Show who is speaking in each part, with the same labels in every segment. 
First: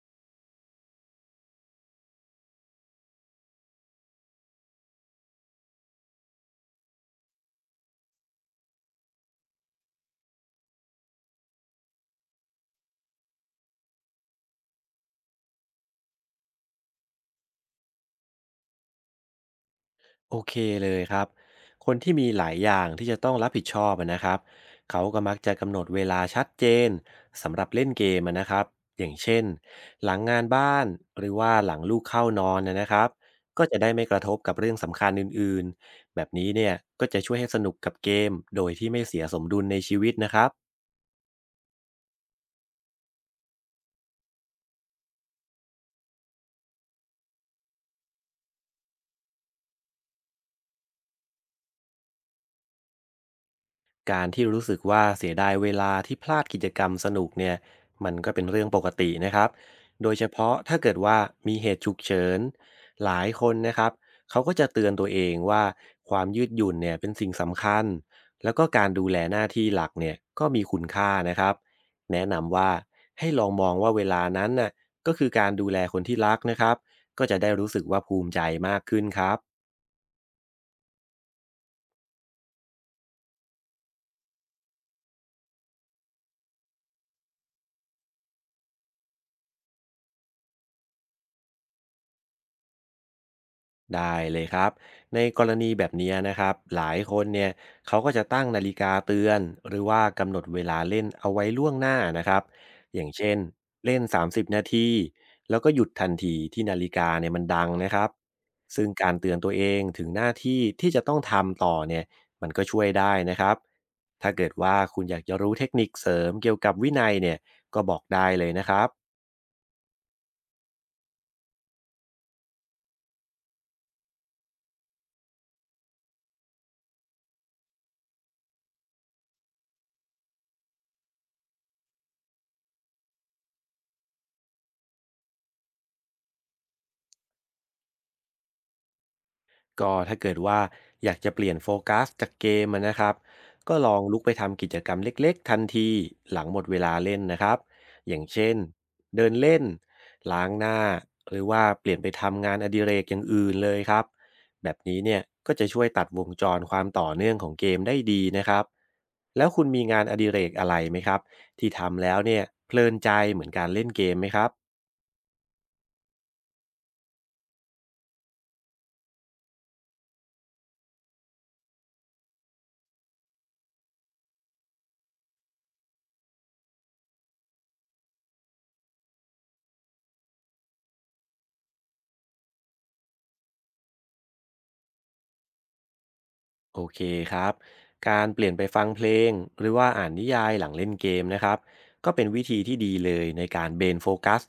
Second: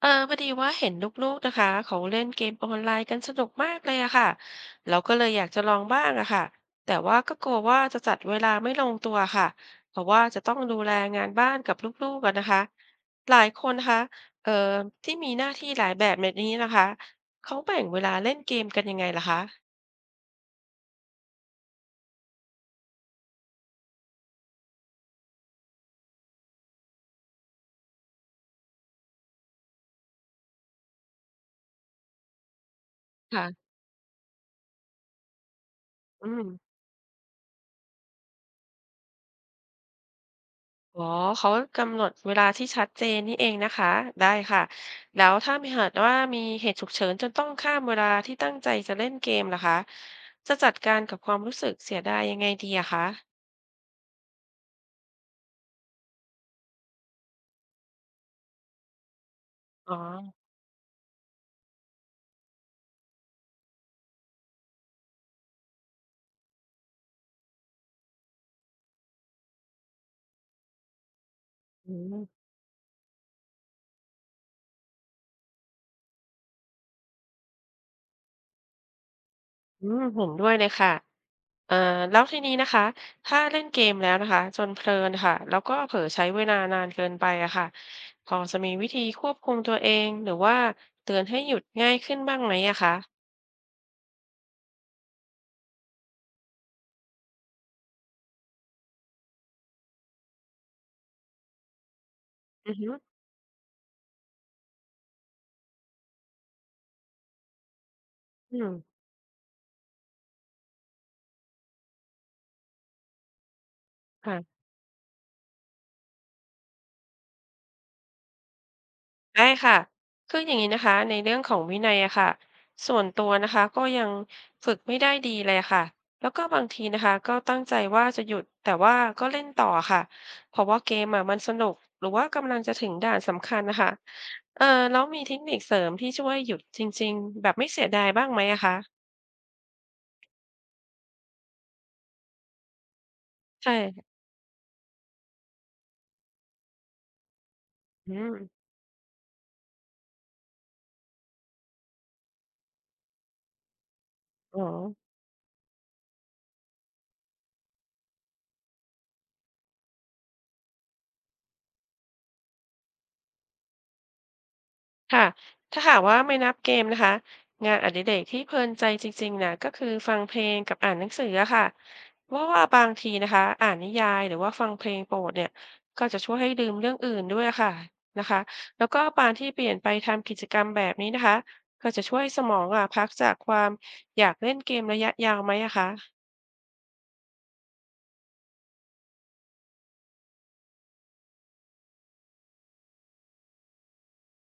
Speaker 1: พอดีว่าเห็นลูกๆนะคะเขาเล่นเกมออนไลน์กันสนุกมากเลยอะค่ะเราก็เลยอยากจะลองบ้างอะค่ะแต่ว่าก็กลัวว่าจะจัดเวลาไม่ลงตัวค่ะเพราะว่าจะต้องดูแลงานบ้านกับลูกๆกันนะคะหลายคนนะคะเอ่อที่มีหน้าที่หลายแบบแบบนี้นะคะเขาแบ่งเวลาเล่นเกมกันยังไงล่ะคะ
Speaker 2: โอเคเลยครับ คนที่มีหลายอย่างที่จะต้องรับผิดชอบอะนะครับเขาก็มักจะกำหนดเวลาชัดเจนสำหรับเล่นเกมอะนะครับอย่างเช่นหลังงานบ้านหรือว่าหลังลูกเข้านอนนะครับก็
Speaker 1: ค่ะ
Speaker 2: จะได้ไม่กระทบกับเรื่องสำคัญอื่นๆแบ
Speaker 1: อื
Speaker 2: บนี้
Speaker 1: ม
Speaker 2: เนี่ยก็จะช่วยให้สนุกกับเกมโดยที่ไม่เสียสมดุลในชีวิตนะครับ
Speaker 1: อ๋อเขากำหนดเวลาที่ชัดเจนนี่เองนะคะได้ค่ะแล้วถ้ามีเหตุฉุกเฉินจนต้องข้ามเวลาที่ตั้งใจจะเล่นเกมล่ะคะจะจัดการกับความรู้สึกเสียดายยังไงดีอะคะ
Speaker 2: การที่รู้สึกว่าเสียดายเวลาที่พลาดกิจกรรมสนุกเนี่ยมันก็เป็นเรื่องปกตินะครับ
Speaker 1: อ๋อ
Speaker 2: โดยเฉพาะถ้าเกิดว่ามีเหตุฉุกเฉินหลายคนนะครับเขาก็จะเตือนตัวเองว่าความยืดหยุ่นเนี่ยเป็นสิ่งสำคัญแล้วก็การดูแลหน้าที่หลักเนี่ยก็มีคุณค่านะครับ
Speaker 1: อืม
Speaker 2: แนะนำว่าให้ลองมองว่าเวลานั้นน่ะก็คือการดูแลคนที่รักนะครับก็จะได้รู้สึกว่าภูมิใจมากขึ้นครับ
Speaker 1: อืมเห็นด้วยเลยค่ะเอ่อแล้วทีนี้นะคะถ้าเล่นเกมแล้วนะคะจนเพลินค่ะแล้วก็เผลอใช้เวลานานเกินไปอะค่ะพอจะมีวิธีควบคุมตัวเองหรือว่าเตือนให้หยุดง่ายขึ้นบ้างไหมอะคะ
Speaker 2: ได้เลยครับในกรณีแบบนี้นะครับหลายคนเนี่ยเขาก็จะตั้งนาฬิกาเตือนหรือว่ากำหนดเวลาเล่นเอาไว้ล่วงหน้านะครับ
Speaker 1: อือฮึ
Speaker 2: อย่างเช่นเล่น30นาทีแล้วก็หยุดทันทีที่นาฬิกาเนี่ยมันดังนะครับ
Speaker 1: อืม
Speaker 2: ซึ่งการเตือนตัวเองถึงหน้าที่ที่จะต้องทำต่อเนี่ยมันก็ช่วยได้นะครับถ้าเกิด
Speaker 1: ค่ะ
Speaker 2: ว่าคุณอยากจะรู้เทคนิคเสริมเกี่ยวกับวินัยเนี่ยก็บอกได้เลยนะครับ
Speaker 1: ได้ค่ะคืออย่างนี้นะคะในเรื่องของวินัยอะค่ะส่วนตัวนะคะก็ยังฝึกไม่ได้ดีเลยค่ะแล้วก็บางทีนะคะก็ตั้งใจว่าจะหยุดแต่ว่าก็เล่นต่อค่ะเพราะว่าเกมอะมันสนุกหรือว่ากำลังจะถึงด่านสำคัญนะคะเออแล้วมีเทคนิคเสริมที่ช่วยหยุดจริงๆแบบไม่เสียดายบ้างไหมอะคะ
Speaker 2: ก็ถ้าเกิดว่าอยากจะเปลี่ยนโฟกัสจากเกมอะนะครับ
Speaker 1: ใช่
Speaker 2: ก็ลองลุกไปทำกิจกรรมเล็กๆทันทีหลังหมดเวลาเล่นนะครับอ
Speaker 1: อื
Speaker 2: ย่าง
Speaker 1: ม
Speaker 2: เช่นเดินเล่นล้างหน้าหรือว่าเปลี่ยนไปทำงานอดิเรกอย่างอื่นเลยครับ
Speaker 1: อ๋อ
Speaker 2: แบบนี้เนี่ยก็จะช่วยตัดวงจรความต่อเนื่องของเกมได้ดีนะครับแล้วคุณมีงานอดิเรกอะไรไหมครับที่ทำแล้วเนี่ยเพลินใจเหมือนการเล่นเกมไหมครับ
Speaker 1: ค่ะถ้าหากว่าไม่นับเกมนะคะงานอดิเรกที่เพลินใจจริงๆนะก็คือฟังเพลงกับอ่านหนังสืออะค่ะเพราะว่าบางทีนะคะอ่านนิยายหรือว่าฟังเพลงโปรดเนี่ยก็จะช่วยให้ลืมเรื่องอื่นด้วยค่ะนะคะแล้วก็การที่เปลี่ยนไปทำกิจกรรมแบบนี้นะคะก็จะช่วยสมองอ่ะพักจากความอยากเล่นเกมระยะยาวไหมอะคะ
Speaker 2: โอเคครับการเปลี่ยนไปฟังเพลงหรือว่าอ่านนิยายหลังเล่นเกมนะครับก็เป็นวิธีที่ดีเลยในการเบนโฟกัส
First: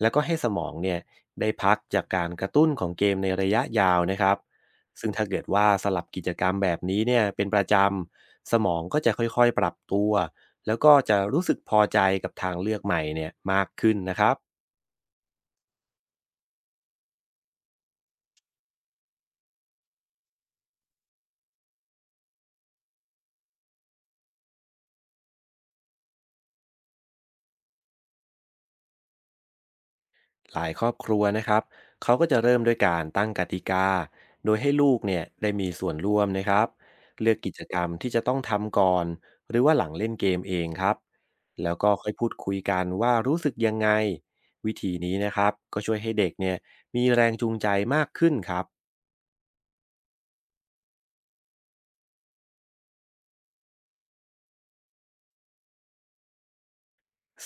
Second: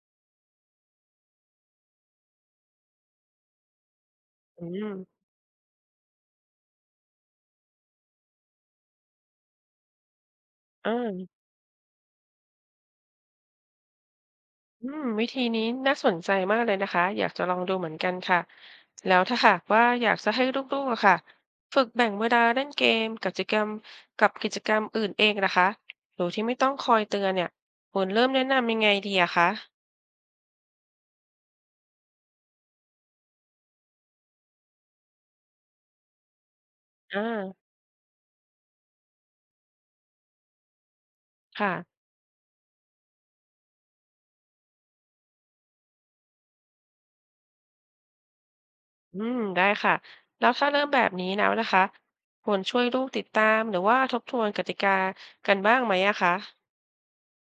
Speaker 2: แล้วก็ให้สมองเนี่ยได้พักจากการกระตุ้นของเกมในระยะยาวนะครับ
Speaker 1: อืม
Speaker 2: ซึ่งถ้าเกิดว่าสลับกิจกรรมแบบนี้เนี่ยเป็นประจำสมองก็จะค่อยๆปรับตัวแล้ว
Speaker 1: อ่
Speaker 2: ก็จะ
Speaker 1: า
Speaker 2: รู้สึกพอใจกับทางเลือกใหม่เนี่ยมากขึ้นนะครับ
Speaker 1: อืมวิธีนี้น่าสนใจมากเลยนะคะอยากจะลองดูเหมือนกันค่ะแล้วถ้าหากว่าอยากจะให้ลูกๆอะค่ะฝึกแบ่งเวลาเล่นเกมกับกิจกรรมอื่นเองนะคะโดยที่ไม่ต้องคอยเตือนเนี่ยควรเริ่มแนะนำยังไงดีอะคะ
Speaker 2: หลายครอบครัวนะครับ เขาก็จะเริ่มด้วยการตั้งกติกา โดยให้ลูกเนี่ยได้มีส่วนร่วมนะครับ
Speaker 1: อ
Speaker 2: เลือกกิจ
Speaker 1: ่า
Speaker 2: กรรมที่จะต้องทำก่อนหรือว่าหลังเล่นเกมเองครับ แล้
Speaker 1: ค่ะ
Speaker 2: วก็ค่อยพูดคุยกันว่ารู้สึกยังไง วิธีนี้นะครับก็ช่วยให้เด็กเนี่ยมีแรงจูงใจมากขึ้นครับ
Speaker 1: อืมได้ค่ะแล้วถ้าเริ่มแบบนี้แล้วนะคะควรช่วยลูกติดตามหรือว่าทบทวนกติกากันบ้างไหมอะคะ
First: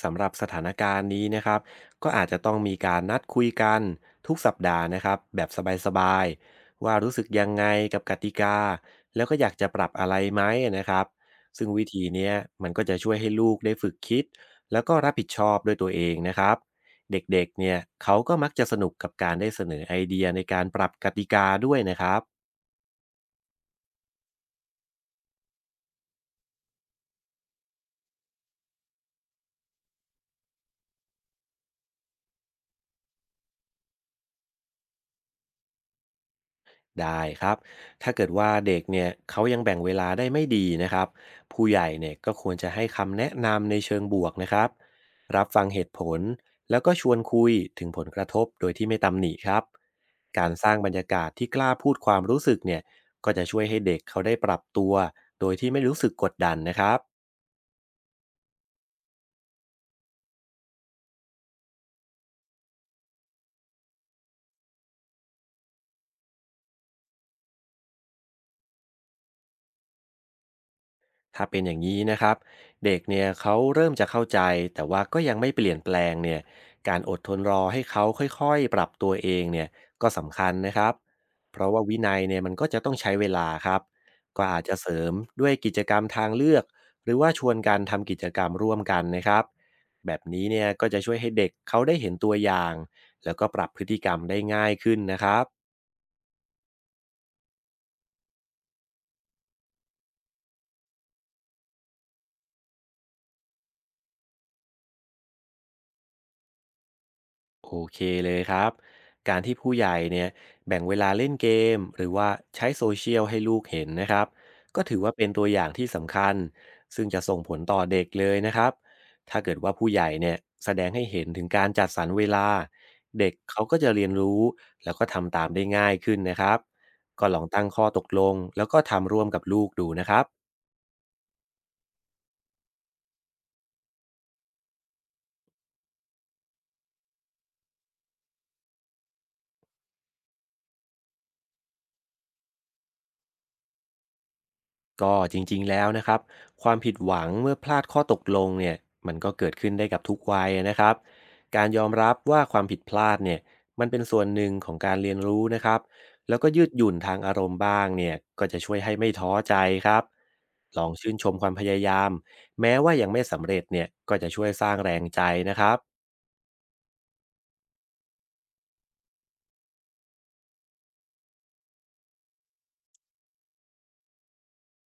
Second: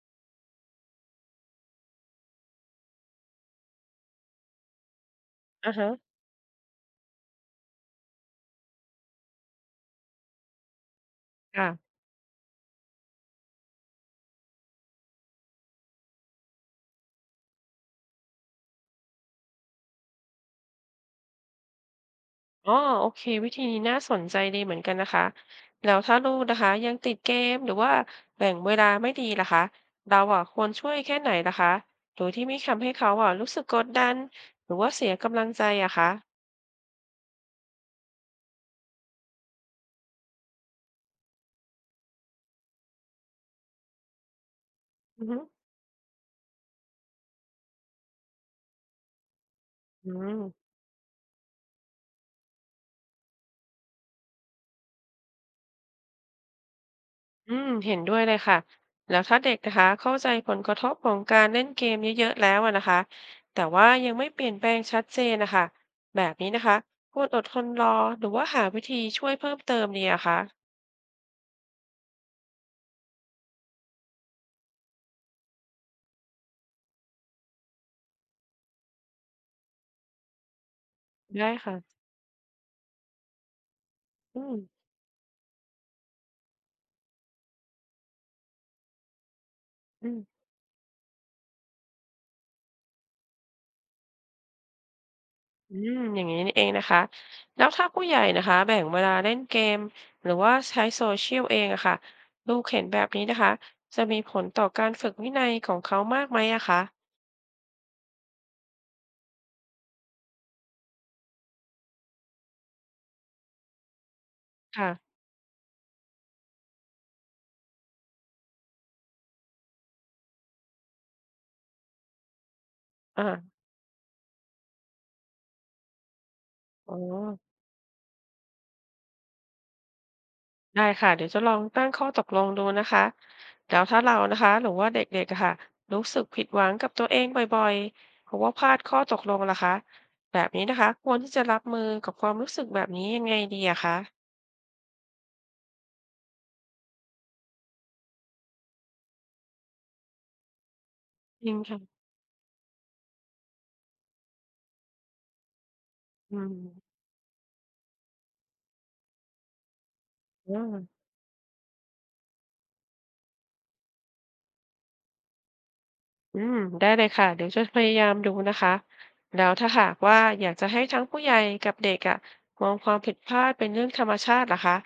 Speaker 2: สำหรับสถานการณ์นี้นะครับก็อาจจะต้องมีการนัดคุยกันทุกสัปดาห์นะครับแบบ
Speaker 1: อ่า
Speaker 2: ส
Speaker 1: ฮะ
Speaker 2: บายๆว่ารู้สึกยังไงกับกติกาแล้วก็อยากจะปรับอะไรไหมนะครับซึ่งวิ
Speaker 1: ค่ะ
Speaker 2: ธีเนี้ยมันก็จะช่วยให้ลูกได้ฝึกคิดแล้วก็รับผิดชอบด้วยตัวเองนะครับเด็กๆเนี่ยเขาก็มักจะสนุกกับการได้เสนอไอเดียในการปรับกติกาด้วยนะครับ
Speaker 1: อ๋อโอเควิธีนี้น่าสนใจดีเหมือนกันนะคะแล้วถ้าลูกนะคะยังติดเกมหรือว่าแบ่งเวลาไม่ดีล่ะคะเราอ่ะควรช่วยแค่ไหนล่ะคะโดยที่ไม่ทำให้เขาอ่ะรู้สึกกดดันหรือว่าเสียกำลังใจอะคะ
Speaker 2: ได้ครับ ถ้าเกิดว่าเด็กเนี่ยเขายังแบ่งเวลาได้ไม่ดีนะครับผู้ใหญ่เนี่ยก็ควรจะให้คำแนะนำในเชิงบวกนะครับ
Speaker 1: อือฮึ
Speaker 2: รับฟังเหตุผลแล้วก็ชวนคุยถึงผลกระทบโดยที่ไม่ตำหนิครับ
Speaker 1: อืม
Speaker 2: การสร้างบรรยากาศที่กล้าพูดความรู้สึกเนี่ยก็จะช่วยให้เด็กเขาได้ปรับตัวโดยที่ไม่รู้สึกกดดันนะครับ
Speaker 1: อืมเห็นด้วยเลยค่ะแล้วถ้าเด็กนะคะเข้าใจผลกระทบของการเล่นเกมเยอะๆแล้วอะนะคะแต่ว่ายังไม่เปลี่ยนแปลงชัดเจนนะคะแบบนี้นะคะควรอดทนรอหรือว่าหาวิธีช่วยเพิ่มเติมดีอะคะ
Speaker 2: ถ้าเป็นอย่างนี้นะครับเด็กเนี่ยเขาเริ่มจะเข้าใจแต่ว่าก็ยังไม่เปลี่ยนแปลงเนี่ยการอดทนรอให้เขาค่อยๆปรับตัวเองเนี่ยก็สำคัญนะครับ
Speaker 1: ได้
Speaker 2: เพราะ
Speaker 1: ค่ะ
Speaker 2: ว่าวินัยเนี่ยมันก็จะต้องใช้เวลาครับ
Speaker 1: อื
Speaker 2: ก็
Speaker 1: ม
Speaker 2: อาจจะเสริมด้วยกิจกรรมทางเลือกหรือว่าชวนการทำกิจกรรมร่วมกันนะครับ
Speaker 1: อื
Speaker 2: แบ
Speaker 1: ม
Speaker 2: บนี้เนี่ยก็จะช่วยให้เด็กเขาได้เห็นตัวอย่างแล้วก็ปรับพฤติกรรมได้ง่ายขึ้นนะครับ
Speaker 1: อืมอย่างนี้นี่เองนะคะแล้วถ้าผู้ใหญ่นะคะแบ่งเวลาเล่นเกมหรือว่าใช้โซเชียลเองอะค่ะลูกเห็นแบบนี้นะคะจะมีผลต่อการฝึกวินัยของเขามากไหมอะคะ
Speaker 2: โอเคเลยครับการที่ผู้ใหญ่เนี่ยแบ่งเวลาเล่นเกมหรือว่าใช้โซเชียลให้ลูกเห็นนะครับก็
Speaker 1: ค่ะ
Speaker 2: ถือว่าเป็นตัวอย่างที่สำคัญซึ่งจะส่งผลต่อเด็กเลยนะครับถ้าเกิดว่าผู้ใหญ่เนี่ยแสดงให้เห็นถึงการจัดสรรเวลาเด็
Speaker 1: อา
Speaker 2: กเขาก็จะเรียนรู้แล้วก็ทำตามได้ง่ายขึ้นนะครับ
Speaker 1: อ๋อ
Speaker 2: ก็ลองตั้งข้อตกลงแล้วก็ทำร่วมกับลูกดูนะครับ
Speaker 1: ได้ค่ะเดี๋ยวจะลองตั้งข้อตกลงดูนะคะแล้วถ้าเรานะคะหรือว่าเด็กๆอะค่ะรู้สึกผิดหวังกับตัวเองบ่อยๆเพราะว่าพลาดข้อตกลงล่ะคะแบบนี้นะคะควรที่จะรับมือกับความรู้สึกแบบนี้ยังไงดีอะคะ
Speaker 2: ก็จริงๆแล้วนะครับความผิดหวังเมื่อพลาดข้อตกลงเนี่ยมันก็เกิดขึ้นได้กับทุกวัยนะครับ
Speaker 1: จริง
Speaker 2: การยอม
Speaker 1: ค่ะ
Speaker 2: รับว่าความผิดพลาดเนี่ยมันเป็นส่วนหนึ่งของการเรียนรู้นะครับ
Speaker 1: อื
Speaker 2: แล้วก็
Speaker 1: ม
Speaker 2: ยืดหยุ่นทางอารมณ์บ้างเนี่ยก็จะช่วยให้ไม่ท้อใจครับลอง
Speaker 1: อา
Speaker 2: ชื่นชมความพยายามแม้ว่ายังไม่สำเร็จเนี่ยก็จะช่วยสร้างแรงใจนะครับ
Speaker 1: อืมได้เลยค่ะเดี๋ยวจะพยายามดูนะคะแล้วถ้าหากว่าอยากจะให้ทั้งผู้ใหญ่กับเด็กอะมองความผิดพลาดเป็นเรื่องธรรมชาติล่ะคะ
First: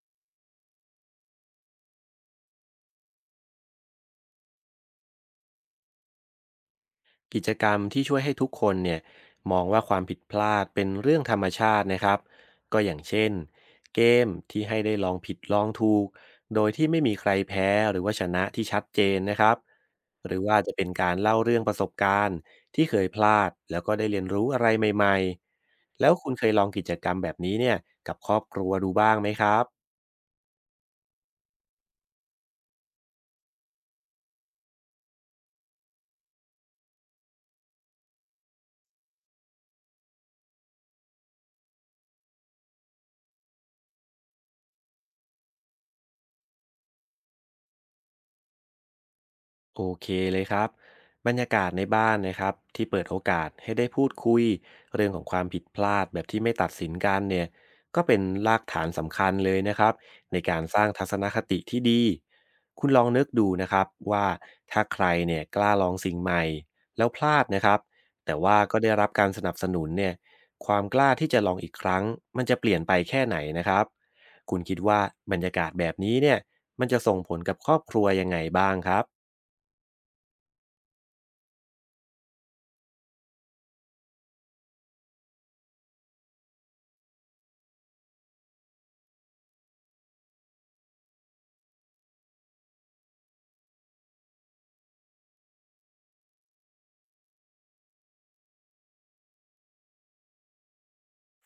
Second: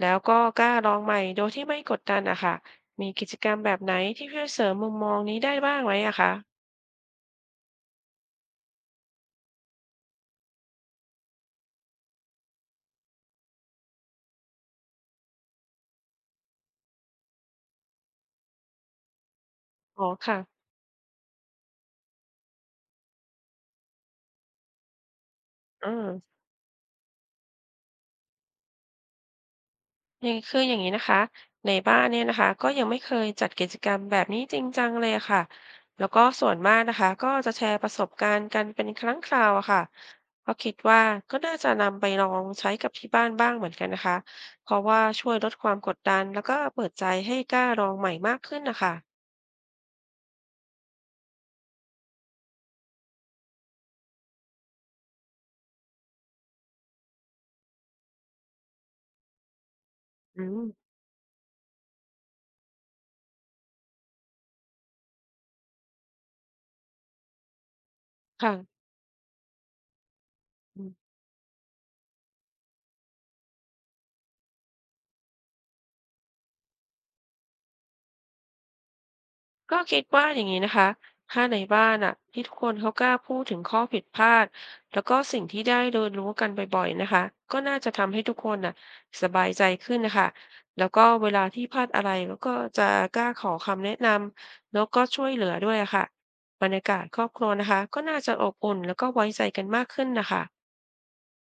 Speaker 1: แล้วก็กล้าลองใหม่โดยที่ไม่กดดันอะค่ะมีกิจกรรมแบบไหนที่เพื่อเสริมมุมมองนี้ได้บ้างไหมอะคะ
Speaker 2: กิจกรรมที่ช่วยให้ทุกคนเนี่ยมองว่าความผิดพลาดเป็นเรื่องธรรมชาตินะครับก็อย่างเช่นเกมที่ให้ได้ลองผิดลองถูกโดยที่ไม่มีใครแพ้หรือว่าชนะที่ชัดเจนนะครับ
Speaker 1: อ๋อ
Speaker 2: หรื
Speaker 1: ค่ะ
Speaker 2: อว่าจะเป็นการเล่าเรื่องประสบการณ์ที่เคยพลาดแล้วก็ได้เรียนรู้อะไรใหม่
Speaker 1: อื
Speaker 2: ๆ
Speaker 1: ม
Speaker 2: แล้วคุณเคยลองกิจกรรมแบบนี้เนี่ยกับครอบครัวดูบ้างไหมครับ
Speaker 1: นี่คืออย่างนี้นะคะในบ้านเนี่ยนะคะก็ยังไม่เคยจัดกิจกรรมแบบนี้จริงจังเลยอะค่ะแล้วก็ส่วนมากนะคะก็จะแชร์ประสบการณ์กันเป็นครั้งคราวอะค่ะก็คิดว่าก็น่าจะนำไปลองใช้กับที่บ้านบ้างเหมือนกันนะคะเพราะว่าช่วยลดความกดดันแล้วก็เปิดใจให้กล้าลองใหม่มากขึ้นนะคะ
Speaker 2: โอเคเลยครับบรรยากาศในบ้านนะครับที่เปิดโอกาสให้ได้พูดคุยเรื่องของความผิดพลาดแบบที่ไม่ตัดสินกันเนี่ยก็เป็นรากฐานสำคัญเลยนะครับใน
Speaker 1: อื
Speaker 2: กา
Speaker 1: ม
Speaker 2: รสร้างทัศนคติที่ดีคุณลองนึกดูนะครับว่าถ้าใครเนี่ยกล้าลองสิ่งใหม่แล้วพลาดนะครับแต่
Speaker 1: ค่ะ
Speaker 2: ว่าก็ได้รับการสนับสนุนเนี่ยความกล้าที่จะลองอีกครั้งมันจะเปลี่ยนไปแค่ไหนนะครับคุณคิดว่าบรรยากาศแบบนี้เนี่ยมันจะส่งผลกับครอบครัวยังไงบ้างครับ
Speaker 1: ก็คิดว่าอย่างนี้นะคะถ้าในบ้านอ่ะที่ทุกคนเขากล้าพูดถึงข้อผิดพลาดแล้วก็สิ่งที่ได้เรียนรู้กันบ่อยๆนะคะก็น่าจะทำให้ทุกคนน่ะสบายใจขึ้นนะคะแล้วก็เวลาที่พลาดอะไรแล้วก็จะกล้าขอคำแนะนำแล้วก็ช่วยเหลือด้วยอะค่ะบรรยากาศครอบครัวนะคะก็น่าจะอบอุ่นแล้วก็ไว้ใจกันมากขึ้นนะคะ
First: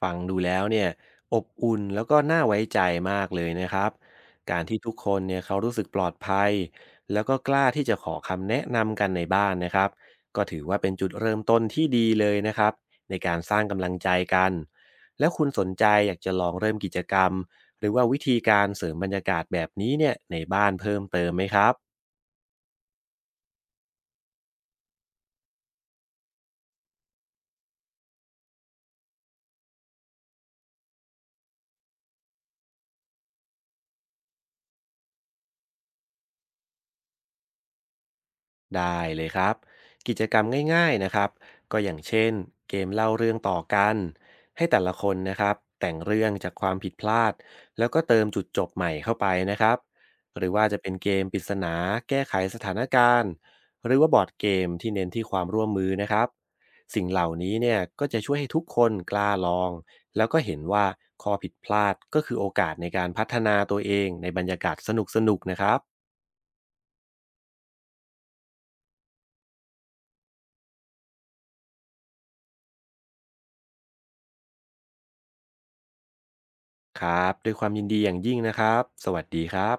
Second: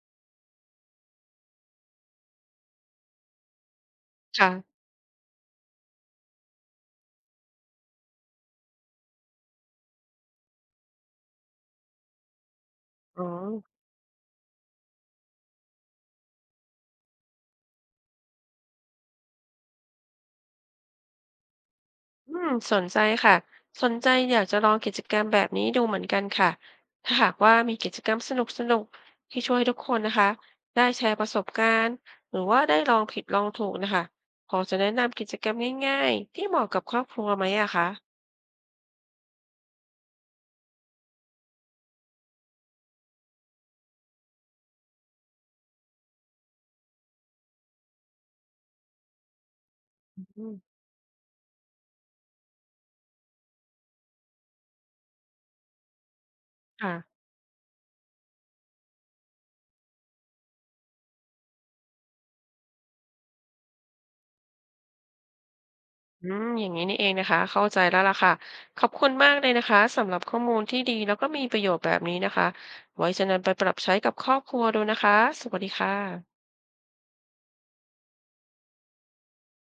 Speaker 2: ฟังดูแล้วเนี่ยอบอุ่นแล้วก็น่าไว้ใจมากเลยนะครับ
Speaker 1: ค่ะ
Speaker 2: การที่ทุกคนเนี่ยเขารู้สึกปลอดภัยแล้วก็กล้าที่จะขอคำแนะนำกันในบ้านนะครับก็ถือว่าเป็นจุดเริ่มต้นที่ดีเลยนะครับใน
Speaker 1: อ๋อ
Speaker 2: การสร้างกำลังใจกันแล้วคุณสนใจอยากจะลองเริ่มกิจกรรมหรือว่าวิธีการเสริมบรรยากาศแบบนี้เนี่ยในบ้านเพิ่มเติมไหมครับ
Speaker 1: อืมสนใจค่ะสนใจอยากจะลองกิจกรรมแบบนี้ดูเหมือนกันค่ะถ้าหากว่ามีกิจกรรมสนุกสนุกที่ช่วยทุกคนนะคะได้แชร์ประสบการณ์หรือว่าได้ลองผิดลองถูกนะคะพอจะแนะนำกิจกรรมง่ายๆที่เหมาะกับครอบครัวไหมอะคะ
Speaker 2: ได้เลยครับกิจกรรมง่ายๆนะครับก็อย่างเช่นเกมเล่าเรื่องต่อกันให้แต่ละคนนะครับแต่งเรื่องจากความผิดพลาดแล้วก็เติมจุดจบใหม่เข้าไปนะครับ
Speaker 1: อ
Speaker 2: ห
Speaker 1: ื
Speaker 2: รือว่า
Speaker 1: ม
Speaker 2: จะเป็นเกมปริศนาแก้ไขสถานการณ์หรือว่าบอร์ดเกมที่เน้นที่ความร่วมมือนะครับ
Speaker 1: ค่ะ
Speaker 2: สิ่งเหล่านี้เนี่ยก็จะช่วยให้ทุกคนกล้าลองแล้วก็เห็นว่าข้อผิดพลาดก็คือโอกาสในการพัฒนาตัวเองในบรรยากาศสนุกๆนะครับ
Speaker 1: อืมอย่างนี้นี่เองนะคะเข้าใจแล้วล่ะค่ะขอบคุณมากเลยนะคะสำหรับข้อมูลที่ดีแล้วก็มีประโยชน์แบบนี้นะคะไว้จะนำไปปรับใช้กับครอบครัวดูนะคะสวัสดีค่ะ
Speaker 2: ครับด้วยความยินดีอย่างยิ่งนะครับ สวัสดีครับ